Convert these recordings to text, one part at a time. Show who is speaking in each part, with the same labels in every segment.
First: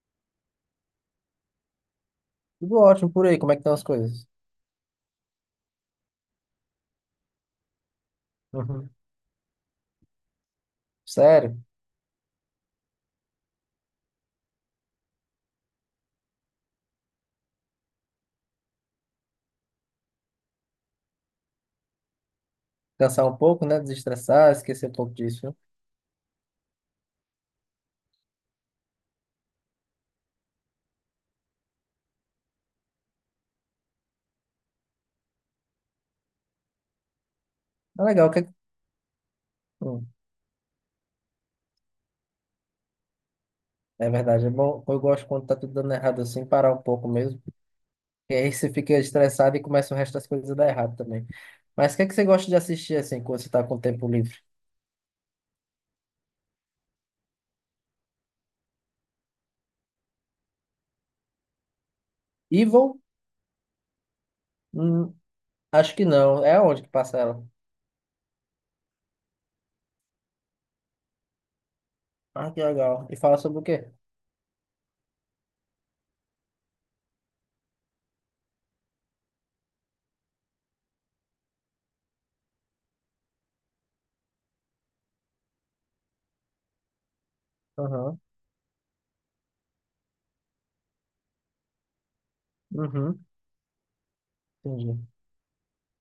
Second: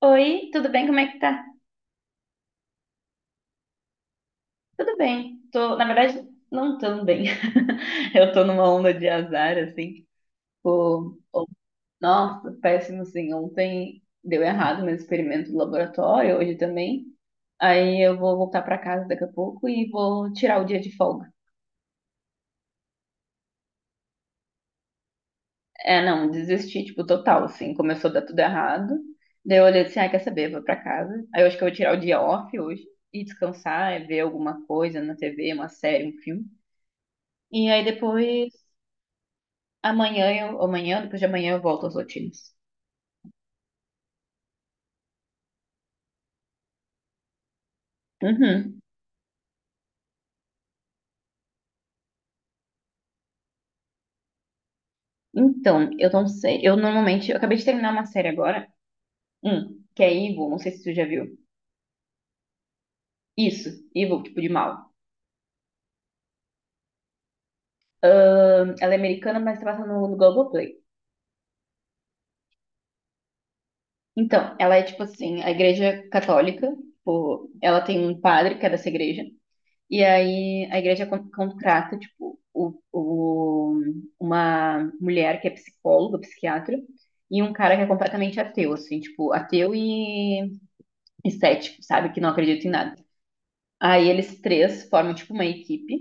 Speaker 1: Oi, tudo bem? Como é que tá?
Speaker 2: Tudo ótimo por aí, como é que estão as coisas?
Speaker 1: Tudo bem. Tô, na verdade, não tão bem. Eu tô numa
Speaker 2: Uhum.
Speaker 1: onda de azar, assim. Tipo, oh,
Speaker 2: Sério?
Speaker 1: nossa, péssimo, assim. Ontem deu errado meu experimento do laboratório, hoje também. Aí eu vou voltar pra casa daqui a pouco e vou tirar o dia de folga.
Speaker 2: Cansar um pouco, né? Desestressar, esquecer um pouco disso, viu?
Speaker 1: É, não, desisti, tipo, total, assim. Começou a dar tudo errado. Daí eu olhei assim, ah, quer saber, vou pra casa. Aí eu acho que eu vou tirar o dia off hoje e descansar, é ver alguma coisa na TV, uma série, um filme. E aí
Speaker 2: Tá legal, o
Speaker 1: depois
Speaker 2: que- Hum,
Speaker 1: amanhã eu, amanhã, depois de amanhã eu volto às rotinas.
Speaker 2: é verdade, é bom. Eu gosto quando tá tudo dando errado assim, parar um pouco mesmo. E aí você
Speaker 1: Uhum.
Speaker 2: fica estressado e começa o resto das coisas a dar errado também. Mas o que é que você gosta de assistir assim, quando você tá com tempo livre?
Speaker 1: Então, eu não sei. Eu normalmente, eu acabei de terminar uma série agora, que é Evil, não sei se tu já viu.
Speaker 2: Evil?
Speaker 1: Isso, Evil, tipo de mal.
Speaker 2: Hum, acho que não. É onde que passa ela?
Speaker 1: Ela é americana, mas tá passando no Globoplay.
Speaker 2: Ah, que legal. E fala sobre o quê?
Speaker 1: Então, ela é tipo assim, a igreja católica, tipo, ela tem um padre que é dessa igreja, e aí a igreja contrata, tipo, uma mulher que é psicóloga, psiquiatra, e um cara que é
Speaker 2: Aham.
Speaker 1: completamente ateu, assim, tipo, ateu e estético, sabe? Que não acredita em nada.
Speaker 2: Uhum.
Speaker 1: Aí eles três
Speaker 2: Entendi.
Speaker 1: formam, tipo, uma equipe.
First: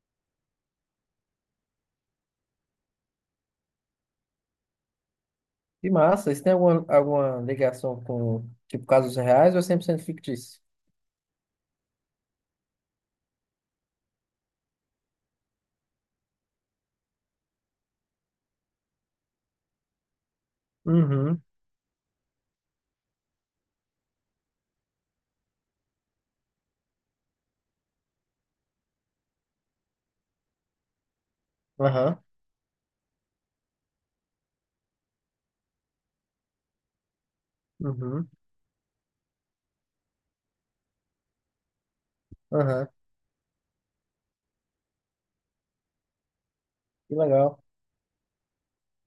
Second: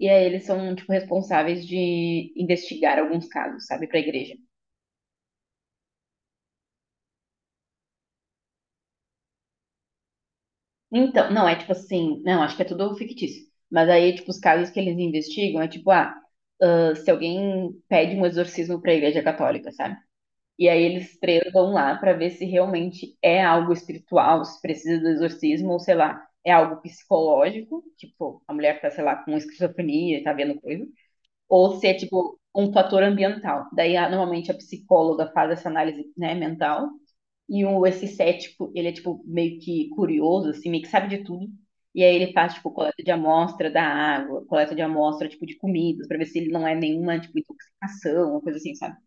Speaker 1: E aí eles são, tipo, responsáveis de investigar alguns casos, sabe? Pra igreja.
Speaker 2: Que massa. Isso tem alguma, alguma ligação com, tipo, casos reais ou é 100% fictício?
Speaker 1: Então, não, é tipo assim... Não, acho que é tudo fictício. Mas aí, tipo, os casos que eles investigam é tipo, ah... Ah, se alguém pede um exorcismo pra igreja católica, sabe? E aí eles
Speaker 2: Uhum,
Speaker 1: três vão lá pra ver se realmente é algo espiritual, se precisa do exorcismo, ou sei lá, é algo psicológico, tipo, a mulher tá, sei lá, com esquizofrenia, e tá vendo coisa, ou se é
Speaker 2: aham,
Speaker 1: tipo um fator ambiental. Daí, normalmente, a psicóloga faz essa análise, né, mental. E o, esse
Speaker 2: uhum,
Speaker 1: cético, ele é tipo meio que curioso, assim, meio que sabe de tudo. E aí ele faz, tipo,
Speaker 2: aham.
Speaker 1: coleta de amostra da água, coleta de amostra, tipo, de comidas, pra ver se ele não é
Speaker 2: Que
Speaker 1: nenhuma, tipo,
Speaker 2: legal.
Speaker 1: intoxicação, uma coisa assim, sabe?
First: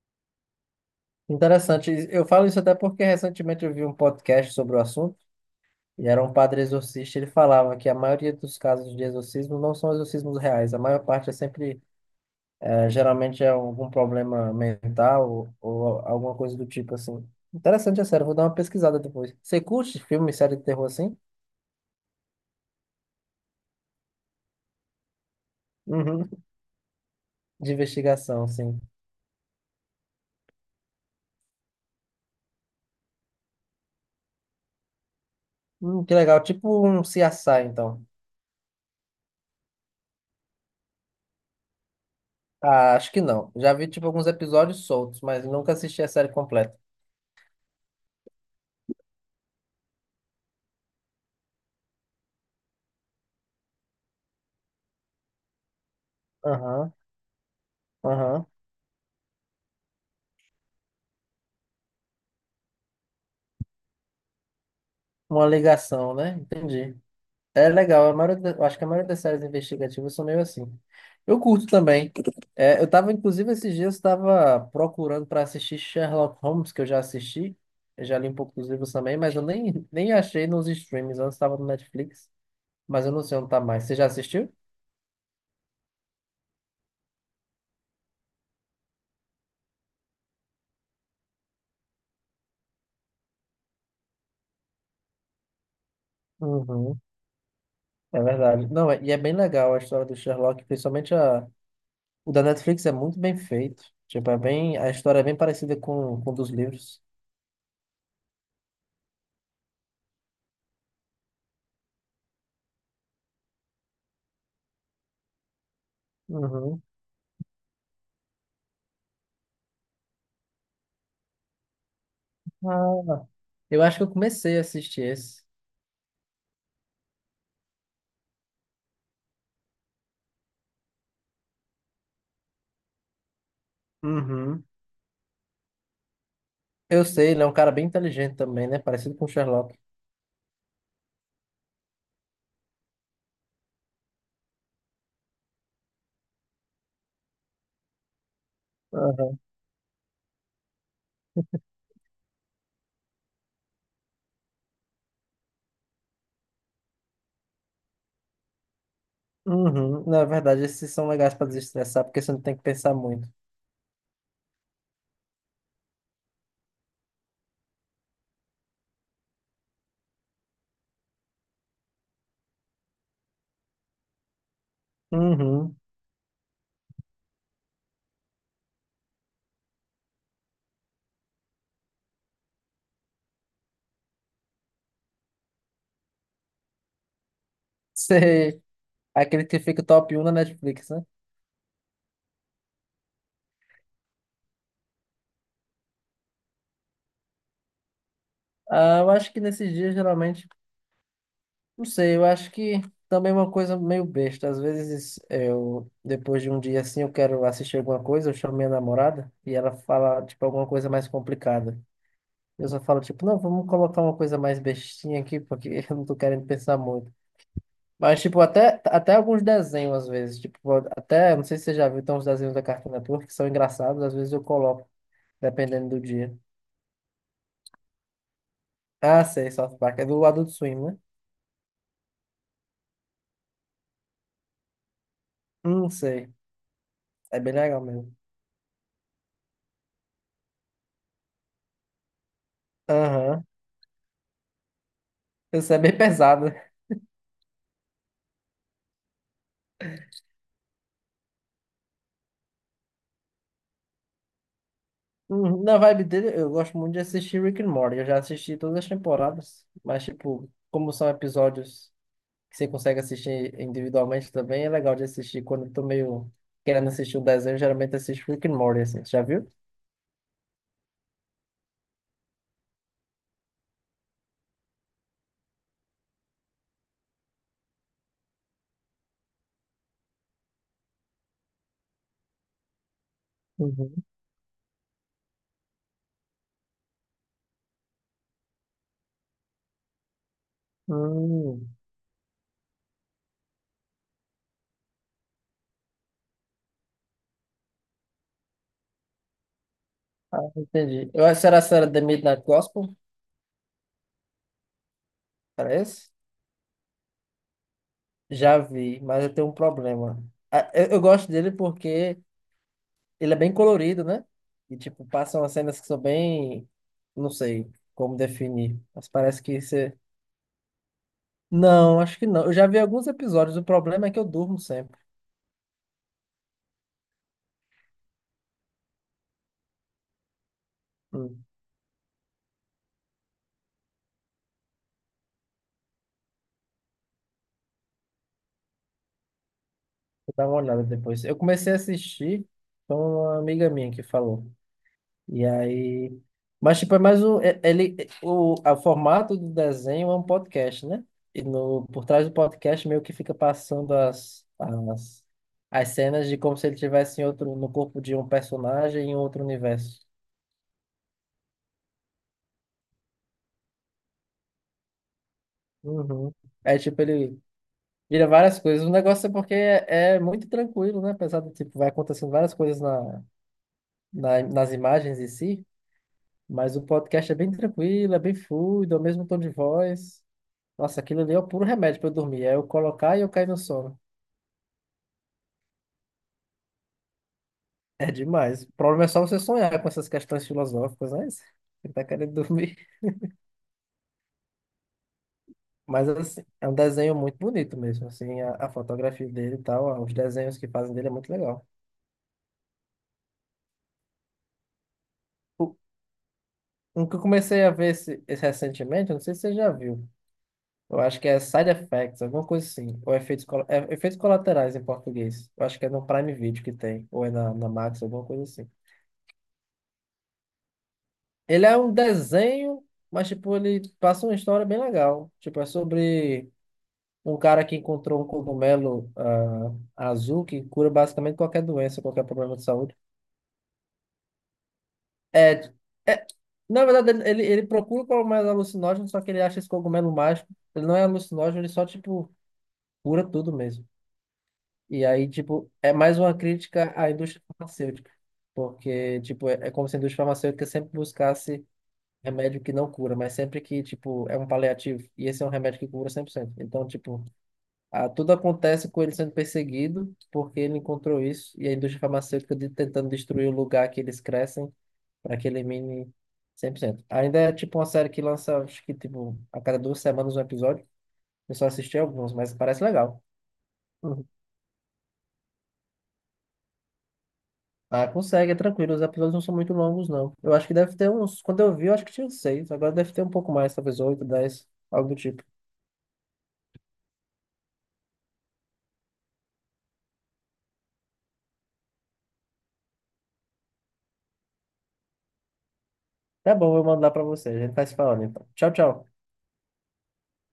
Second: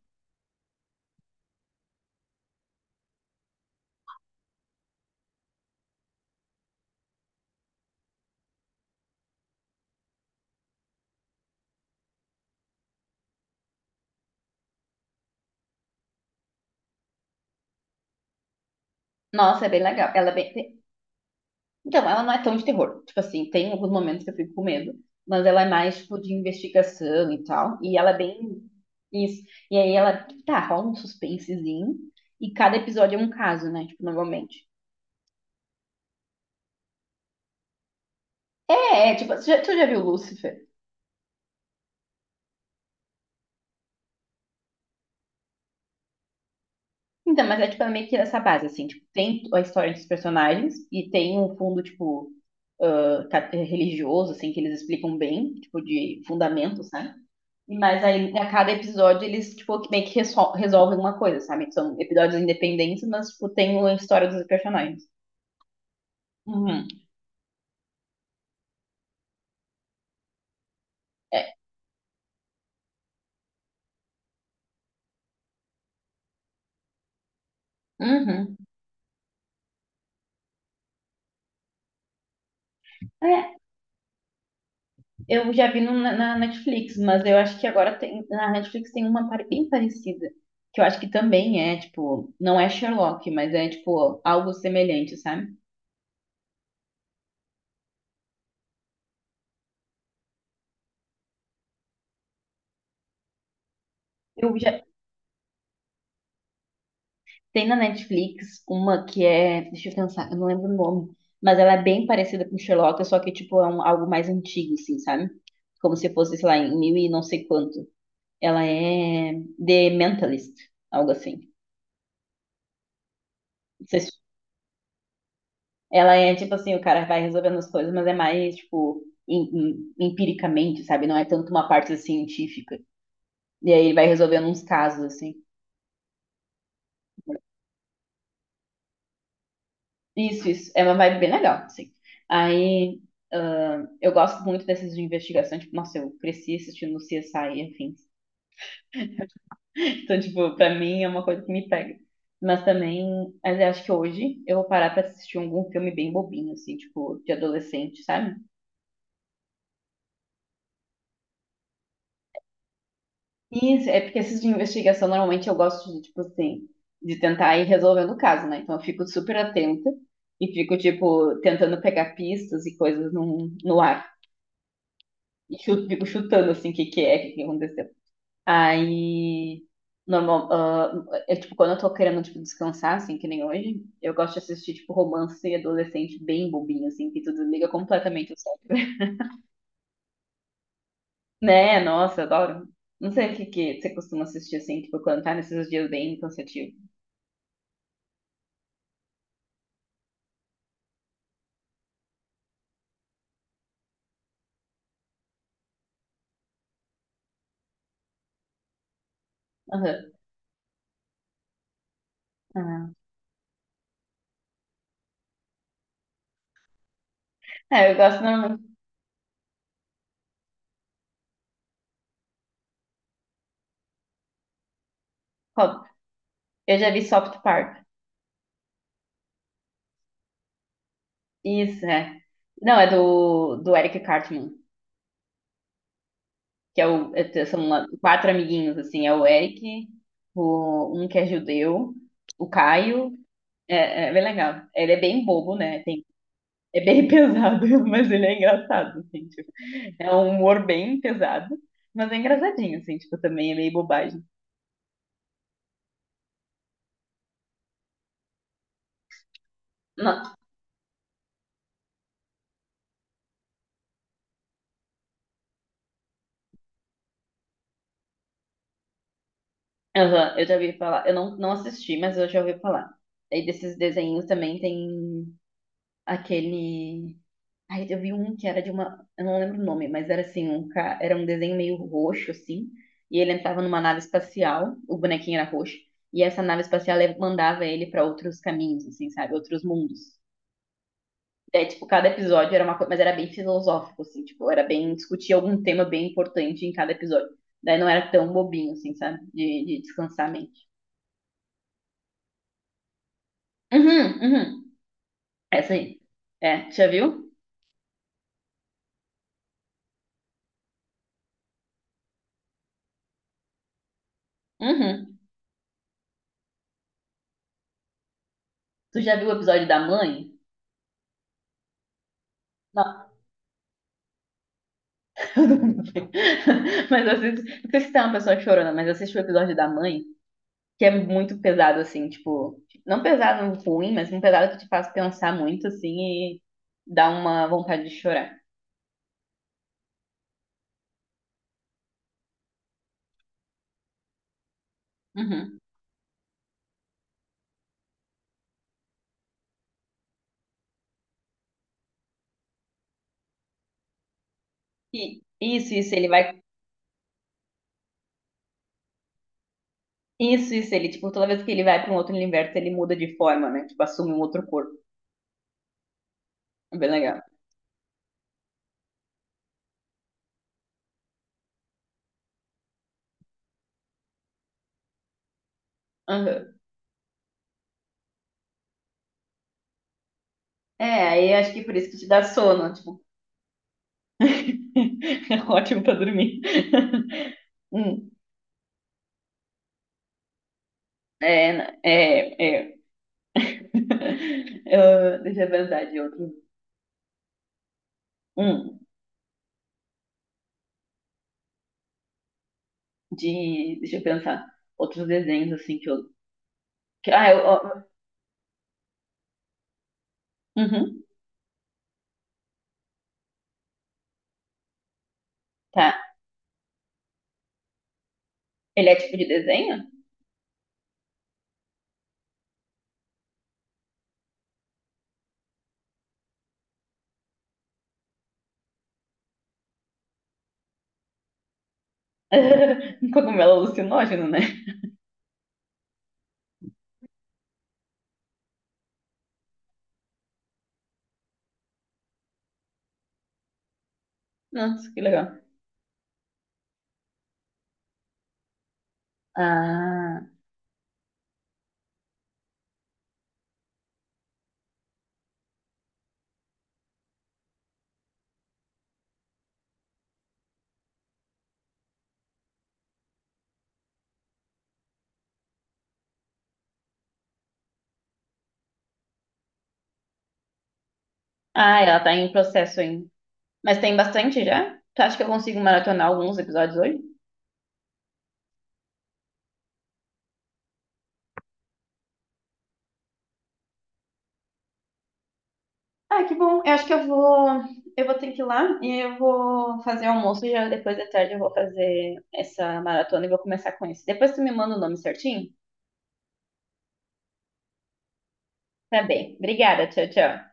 Speaker 2: Interessante. Eu falo isso até porque recentemente eu vi um podcast sobre o assunto e era um padre exorcista. Ele falava que a maioria dos casos de exorcismo não são exorcismos reais. A maior parte é sempre, geralmente é algum problema mental ou alguma coisa do tipo assim. Interessante, é sério. Vou dar uma pesquisada depois. Você
Speaker 1: Nossa, é bem
Speaker 2: curte
Speaker 1: legal. Ela
Speaker 2: filme,
Speaker 1: é
Speaker 2: série de
Speaker 1: bem,
Speaker 2: terror assim?
Speaker 1: então, ela não é tão de terror. Tipo assim, tem alguns momentos que eu fico com medo, mas ela é mais, tipo,
Speaker 2: Uhum.
Speaker 1: de investigação e
Speaker 2: De
Speaker 1: tal. E ela é
Speaker 2: investigação,
Speaker 1: bem
Speaker 2: assim.
Speaker 1: isso. E aí ela, tá, rola um suspensezinho. E cada episódio é um caso, né? Tipo, normalmente.
Speaker 2: Que legal. Tipo um CSI, então.
Speaker 1: É, é, tipo, tu já viu Lúcifer?
Speaker 2: Ah, acho que não. Já vi, tipo, alguns episódios soltos, mas nunca assisti a série completa.
Speaker 1: Então, mas é, tipo, é meio que nessa base, assim. Tipo, tem a história dos personagens e tem um fundo, tipo, ah, religioso, assim, que eles explicam bem, tipo, de fundamentos,
Speaker 2: Aham,
Speaker 1: né? Mas aí,
Speaker 2: aham.
Speaker 1: a cada episódio, eles, tipo, meio que resolvem uma coisa, sabe? São episódios independentes, mas, tipo, tem a história dos personagens.
Speaker 2: Uma ligação, né?
Speaker 1: Uhum.
Speaker 2: Entendi. É legal. A maioria, da- eu acho que a maioria das séries investigativas são meio assim. Eu
Speaker 1: É.
Speaker 2: curto também. É, eu tava, inclusive, esses dias, estava procurando para assistir Sherlock Holmes, que eu já assisti. Eu já li um pouco
Speaker 1: Uhum.
Speaker 2: dos livros também, mas eu nem, nem achei nos streams. Antes estava no Netflix, mas eu não sei onde
Speaker 1: É,
Speaker 2: tá mais. Você já assistiu?
Speaker 1: eu já vi na Netflix, mas eu acho que agora tem, na Netflix tem uma bem parecida, que eu acho que também é, tipo, não é Sherlock, mas é, tipo, algo semelhante, sabe?
Speaker 2: Uhum, é verdade. Não, é- e é bem legal a história do Sherlock, principalmente a. O da Netflix é muito bem feito. Tipo, é
Speaker 1: Eu
Speaker 2: bem,
Speaker 1: já,
Speaker 2: a história é bem parecida com dos livros.
Speaker 1: tem na Netflix uma que é, deixa eu pensar, eu não lembro o nome, mas ela é bem parecida com Sherlock, só que tipo é algo mais antigo, assim, sabe? Como se fosse, sei lá, em
Speaker 2: Uhum.
Speaker 1: mil e não sei quanto. Ela é The Mentalist, algo assim.
Speaker 2: Ah, eu
Speaker 1: Não
Speaker 2: acho
Speaker 1: sei
Speaker 2: que eu
Speaker 1: se...
Speaker 2: comecei a assistir esse.
Speaker 1: Ela é tipo assim, o cara vai resolvendo as coisas, mas é mais tipo em- empiricamente, sabe? Não é tanto uma parte assim, científica. E aí ele vai resolvendo uns
Speaker 2: Uhum.
Speaker 1: casos assim.
Speaker 2: Eu sei, ele é um cara bem inteligente também, né? Parecido com o Sherlock.
Speaker 1: Isso, isso. É uma vibe bem legal, assim. Aí, ah, eu gosto muito dessas de investigação. Tipo, nossa, eu cresci assistindo CSI, enfim.
Speaker 2: Aham.
Speaker 1: Então, tipo, pra mim é uma coisa que me pega. Mas também, mas eu acho que hoje eu vou parar pra assistir algum filme bem bobinho, assim, tipo, de adolescente, sabe?
Speaker 2: Uhum. Na verdade, esses são legais pra desestressar, porque você não tem que pensar muito.
Speaker 1: Isso, é porque esses de investigação, normalmente eu gosto de, tipo, assim, de tentar ir resolvendo o caso, né? Então eu fico super atenta e fico, tipo, tentando pegar pistas e coisas no ar. E
Speaker 2: Uhum.
Speaker 1: fico chutando, assim, o que que é, o que que aconteceu. Aí, normal, ah, eu, tipo, quando eu tô querendo, tipo, descansar, assim, que nem hoje, eu gosto de assistir, tipo, romance adolescente bem bobinho, assim, que tu desliga completamente o
Speaker 2: Sei.
Speaker 1: cérebro.
Speaker 2: Aquele que fica top um na Netflix, né?
Speaker 1: Né? Nossa, eu adoro. Não sei o que que você costuma assistir, assim, tipo, quando tá nesses dias bem cansativos.
Speaker 2: Ah, eu acho que nesses dias, geralmente, não sei, eu acho que também é uma coisa meio besta. Às vezes eu, depois de um dia assim, eu quero assistir alguma coisa, eu chamo minha namorada e ela
Speaker 1: Aham.
Speaker 2: fala, tipo, alguma coisa mais complicada. Eu só
Speaker 1: Aham.
Speaker 2: falo, tipo, não, vamos colocar uma coisa mais bestinha aqui, porque eu não tô querendo pensar muito.
Speaker 1: É, eu
Speaker 2: Mas,
Speaker 1: gosto
Speaker 2: tipo,
Speaker 1: normalmente.
Speaker 2: até, até alguns desenhos, às vezes, tipo, até, não sei se você já viu, tem uns desenhos da Cartoon Network que são engraçados, às vezes eu coloco,
Speaker 1: Qual?
Speaker 2: dependendo do dia.
Speaker 1: Eu já vi South Park.
Speaker 2: Ah, sei, South Park, é do Adult Swim, né?
Speaker 1: Isso, é. Não, é do Eric Cartman,
Speaker 2: Não sei,
Speaker 1: que é o,
Speaker 2: é
Speaker 1: é-
Speaker 2: bem
Speaker 1: são
Speaker 2: legal
Speaker 1: lá
Speaker 2: mesmo.
Speaker 1: quatro amiguinhos, assim, é o Eric, o, um que é judeu, o Caio,
Speaker 2: Aham.
Speaker 1: é, é bem legal. Ele é bem bobo,
Speaker 2: Isso é
Speaker 1: né?
Speaker 2: bem
Speaker 1: Tem,
Speaker 2: pesado.
Speaker 1: é bem pesado, mas ele é engraçado, assim, tipo, é um humor bem pesado, mas é engraçadinho, assim, tipo, também é meio bobagem.
Speaker 2: Uhum. Na vibe dele, eu gosto muito de assistir Rick and Morty. Eu já assisti todas as temporadas, mas,
Speaker 1: Não,
Speaker 2: tipo, como são episódios que você consegue assistir individualmente também, é legal de assistir. Quando eu tô meio querendo assistir um desenho, eu geralmente assisto Rick and Morty, assim. Você já viu?
Speaker 1: aham, eu já ouvi falar, eu não assisti, mas eu já ouvi falar. Aí desses desenhos também tem aquele. Ai, eu vi um que era de uma. Eu não lembro o nome, mas era assim, um ca... era um desenho meio roxo, assim, e ele entrava numa nave
Speaker 2: Uhum.
Speaker 1: espacial, o bonequinho era roxo, e essa nave espacial mandava ele para outros caminhos, assim, sabe? Outros mundos. É,
Speaker 2: Hum.
Speaker 1: tipo, cada episódio era uma coisa, mas era bem filosófico, assim, tipo, era bem discutir algum tema bem importante em cada episódio. Daí não era tão bobinho, assim, sabe? De descansar a
Speaker 2: Ah,
Speaker 1: mente.
Speaker 2: entendi. Eu acho que era, se era The Midnight Gospel,
Speaker 1: Uhum, uhum. Essa aí.
Speaker 2: parece?
Speaker 1: É, tu já viu?
Speaker 2: Já vi, mas eu tenho um problema. Ah, eu gosto dele porque ele é bem colorido, né? E, tipo,
Speaker 1: Uhum.
Speaker 2: passam as cenas que são bem... não sei como definir,
Speaker 1: Tu
Speaker 2: mas
Speaker 1: já viu o
Speaker 2: parece que
Speaker 1: episódio da
Speaker 2: você...
Speaker 1: mãe?
Speaker 2: Não, acho que não. Eu já vi alguns
Speaker 1: Não,
Speaker 2: episódios, o problema é que eu durmo sempre.
Speaker 1: eu não vi. Mas eu assisto, não sei se tá uma pessoa chorona, mas eu o episódio da mãe, que é muito
Speaker 2: Hum,
Speaker 1: pesado, assim, tipo, não pesado ruim, mas um pesado que te faz pensar muito, assim, e dá uma vontade de chorar.
Speaker 2: vou dar uma olhada depois. Eu comecei a assistir, com uma amiga minha que falou. E
Speaker 1: Uhum.
Speaker 2: aí. Mas, tipo, é mais um. É- Ele, o formato do desenho é um podcast, né? E no, por trás do podcast meio que fica passando
Speaker 1: E isso,
Speaker 2: as
Speaker 1: isso, ele
Speaker 2: cenas de
Speaker 1: vai...
Speaker 2: como se ele tivesse em outro, no corpo de um personagem em outro universo.
Speaker 1: Isso, ele, tipo, toda vez que ele vai pra um outro universo, ele muda de forma, né? Tipo, assume um outro corpo.
Speaker 2: Uhum.
Speaker 1: É
Speaker 2: É
Speaker 1: bem
Speaker 2: tipo,
Speaker 1: legal.
Speaker 2: ele vira várias coisas. O negócio é porque é, é muito tranquilo, né? Apesar de, tipo, vai acontecendo várias coisas nas imagens em si,
Speaker 1: Aham.
Speaker 2: mas o podcast é bem tranquilo, é bem fluido, é o mesmo tom de voz. Nossa,
Speaker 1: É,
Speaker 2: aquilo
Speaker 1: aí
Speaker 2: ali é o
Speaker 1: acho que
Speaker 2: puro
Speaker 1: por isso que
Speaker 2: remédio
Speaker 1: te
Speaker 2: pra eu
Speaker 1: dá
Speaker 2: dormir. É eu
Speaker 1: sono, tipo,
Speaker 2: colocar e eu cair no sono.
Speaker 1: é ótimo pra dormir. Hum,
Speaker 2: É demais. O problema é só você sonhar com essas questões filosóficas, né?
Speaker 1: é,
Speaker 2: Você tá querendo
Speaker 1: é,
Speaker 2: dormir.
Speaker 1: é. Eu... deixa eu pensar de
Speaker 2: Mas
Speaker 1: outro.
Speaker 2: assim, é um desenho muito bonito mesmo. Assim, a
Speaker 1: Hum,
Speaker 2: fotografia dele e tal, os desenhos que fazem dele é muito legal.
Speaker 1: de, deixa eu pensar. Outros desenhos, assim,
Speaker 2: O,
Speaker 1: que eu.
Speaker 2: um
Speaker 1: Que...
Speaker 2: que eu
Speaker 1: ah, eu.
Speaker 2: comecei a
Speaker 1: Ó,
Speaker 2: ver esse, esse recentemente, eu não sei se você já viu. Eu
Speaker 1: uhum,
Speaker 2: acho que é Side Effects, alguma coisa assim. Ou efeitos, colo- é, efeitos colaterais em português. Eu acho que é
Speaker 1: tá.
Speaker 2: no Prime Video que tem. Ou é na Max, alguma coisa assim.
Speaker 1: Ele é tipo de desenho?
Speaker 2: Ele é um desenho, mas tipo, ele passa uma história bem legal. Tipo, é sobre um cara que encontrou um cogumelo azul que cura basicamente qualquer doença, qualquer problema de saúde.
Speaker 1: Um cogumelo alucinógeno, né?
Speaker 2: É, é, na verdade, ele, ele procura o cogumelo alucinógeno, só que ele acha esse cogumelo mágico. Ele não é alucinógeno, ele só, tipo, cura tudo mesmo.
Speaker 1: Nossa, que
Speaker 2: E aí,
Speaker 1: legal.
Speaker 2: tipo, é mais uma crítica à indústria farmacêutica. Porque, tipo, é, é como se a indústria
Speaker 1: Ah,
Speaker 2: farmacêutica sempre buscasse remédio que não cura, mas sempre que, tipo, é um paliativo. E esse é um remédio que cura 100%. Então, tipo, tudo acontece com ele sendo perseguido porque ele encontrou isso e a indústria farmacêutica de, tentando destruir o lugar que eles crescem para que elimine 100%. Ainda é, tipo, uma série que lança, acho que, tipo, a cada 2 semanas um episódio. Eu só
Speaker 1: ah,
Speaker 2: assisti
Speaker 1: ela tá em
Speaker 2: alguns, mas
Speaker 1: processo
Speaker 2: parece
Speaker 1: ainda.
Speaker 2: legal.
Speaker 1: Mas tem
Speaker 2: Uhum.
Speaker 1: bastante já? Tu acha que eu consigo maratonar alguns episódios hoje?
Speaker 2: Ah, consegue, é tranquilo. Os episódios não são muito longos, não. Eu acho que deve ter uns. Quando eu vi, eu acho que tinha uns seis. Agora deve ter um pouco mais, talvez oito, 10, algo do tipo.
Speaker 1: Ah, que bom. Eu acho que eu vou. Eu vou ter que ir lá e eu vou fazer o almoço e já depois da tarde eu vou fazer essa maratona e vou começar com isso. Depois tu me manda o nome certinho?
Speaker 2: Tá bom, eu mando lá pra você. A gente vai se falando então. Tchau,
Speaker 1: Tá
Speaker 2: tchau.
Speaker 1: bem. Obrigada. Tchau, tchau.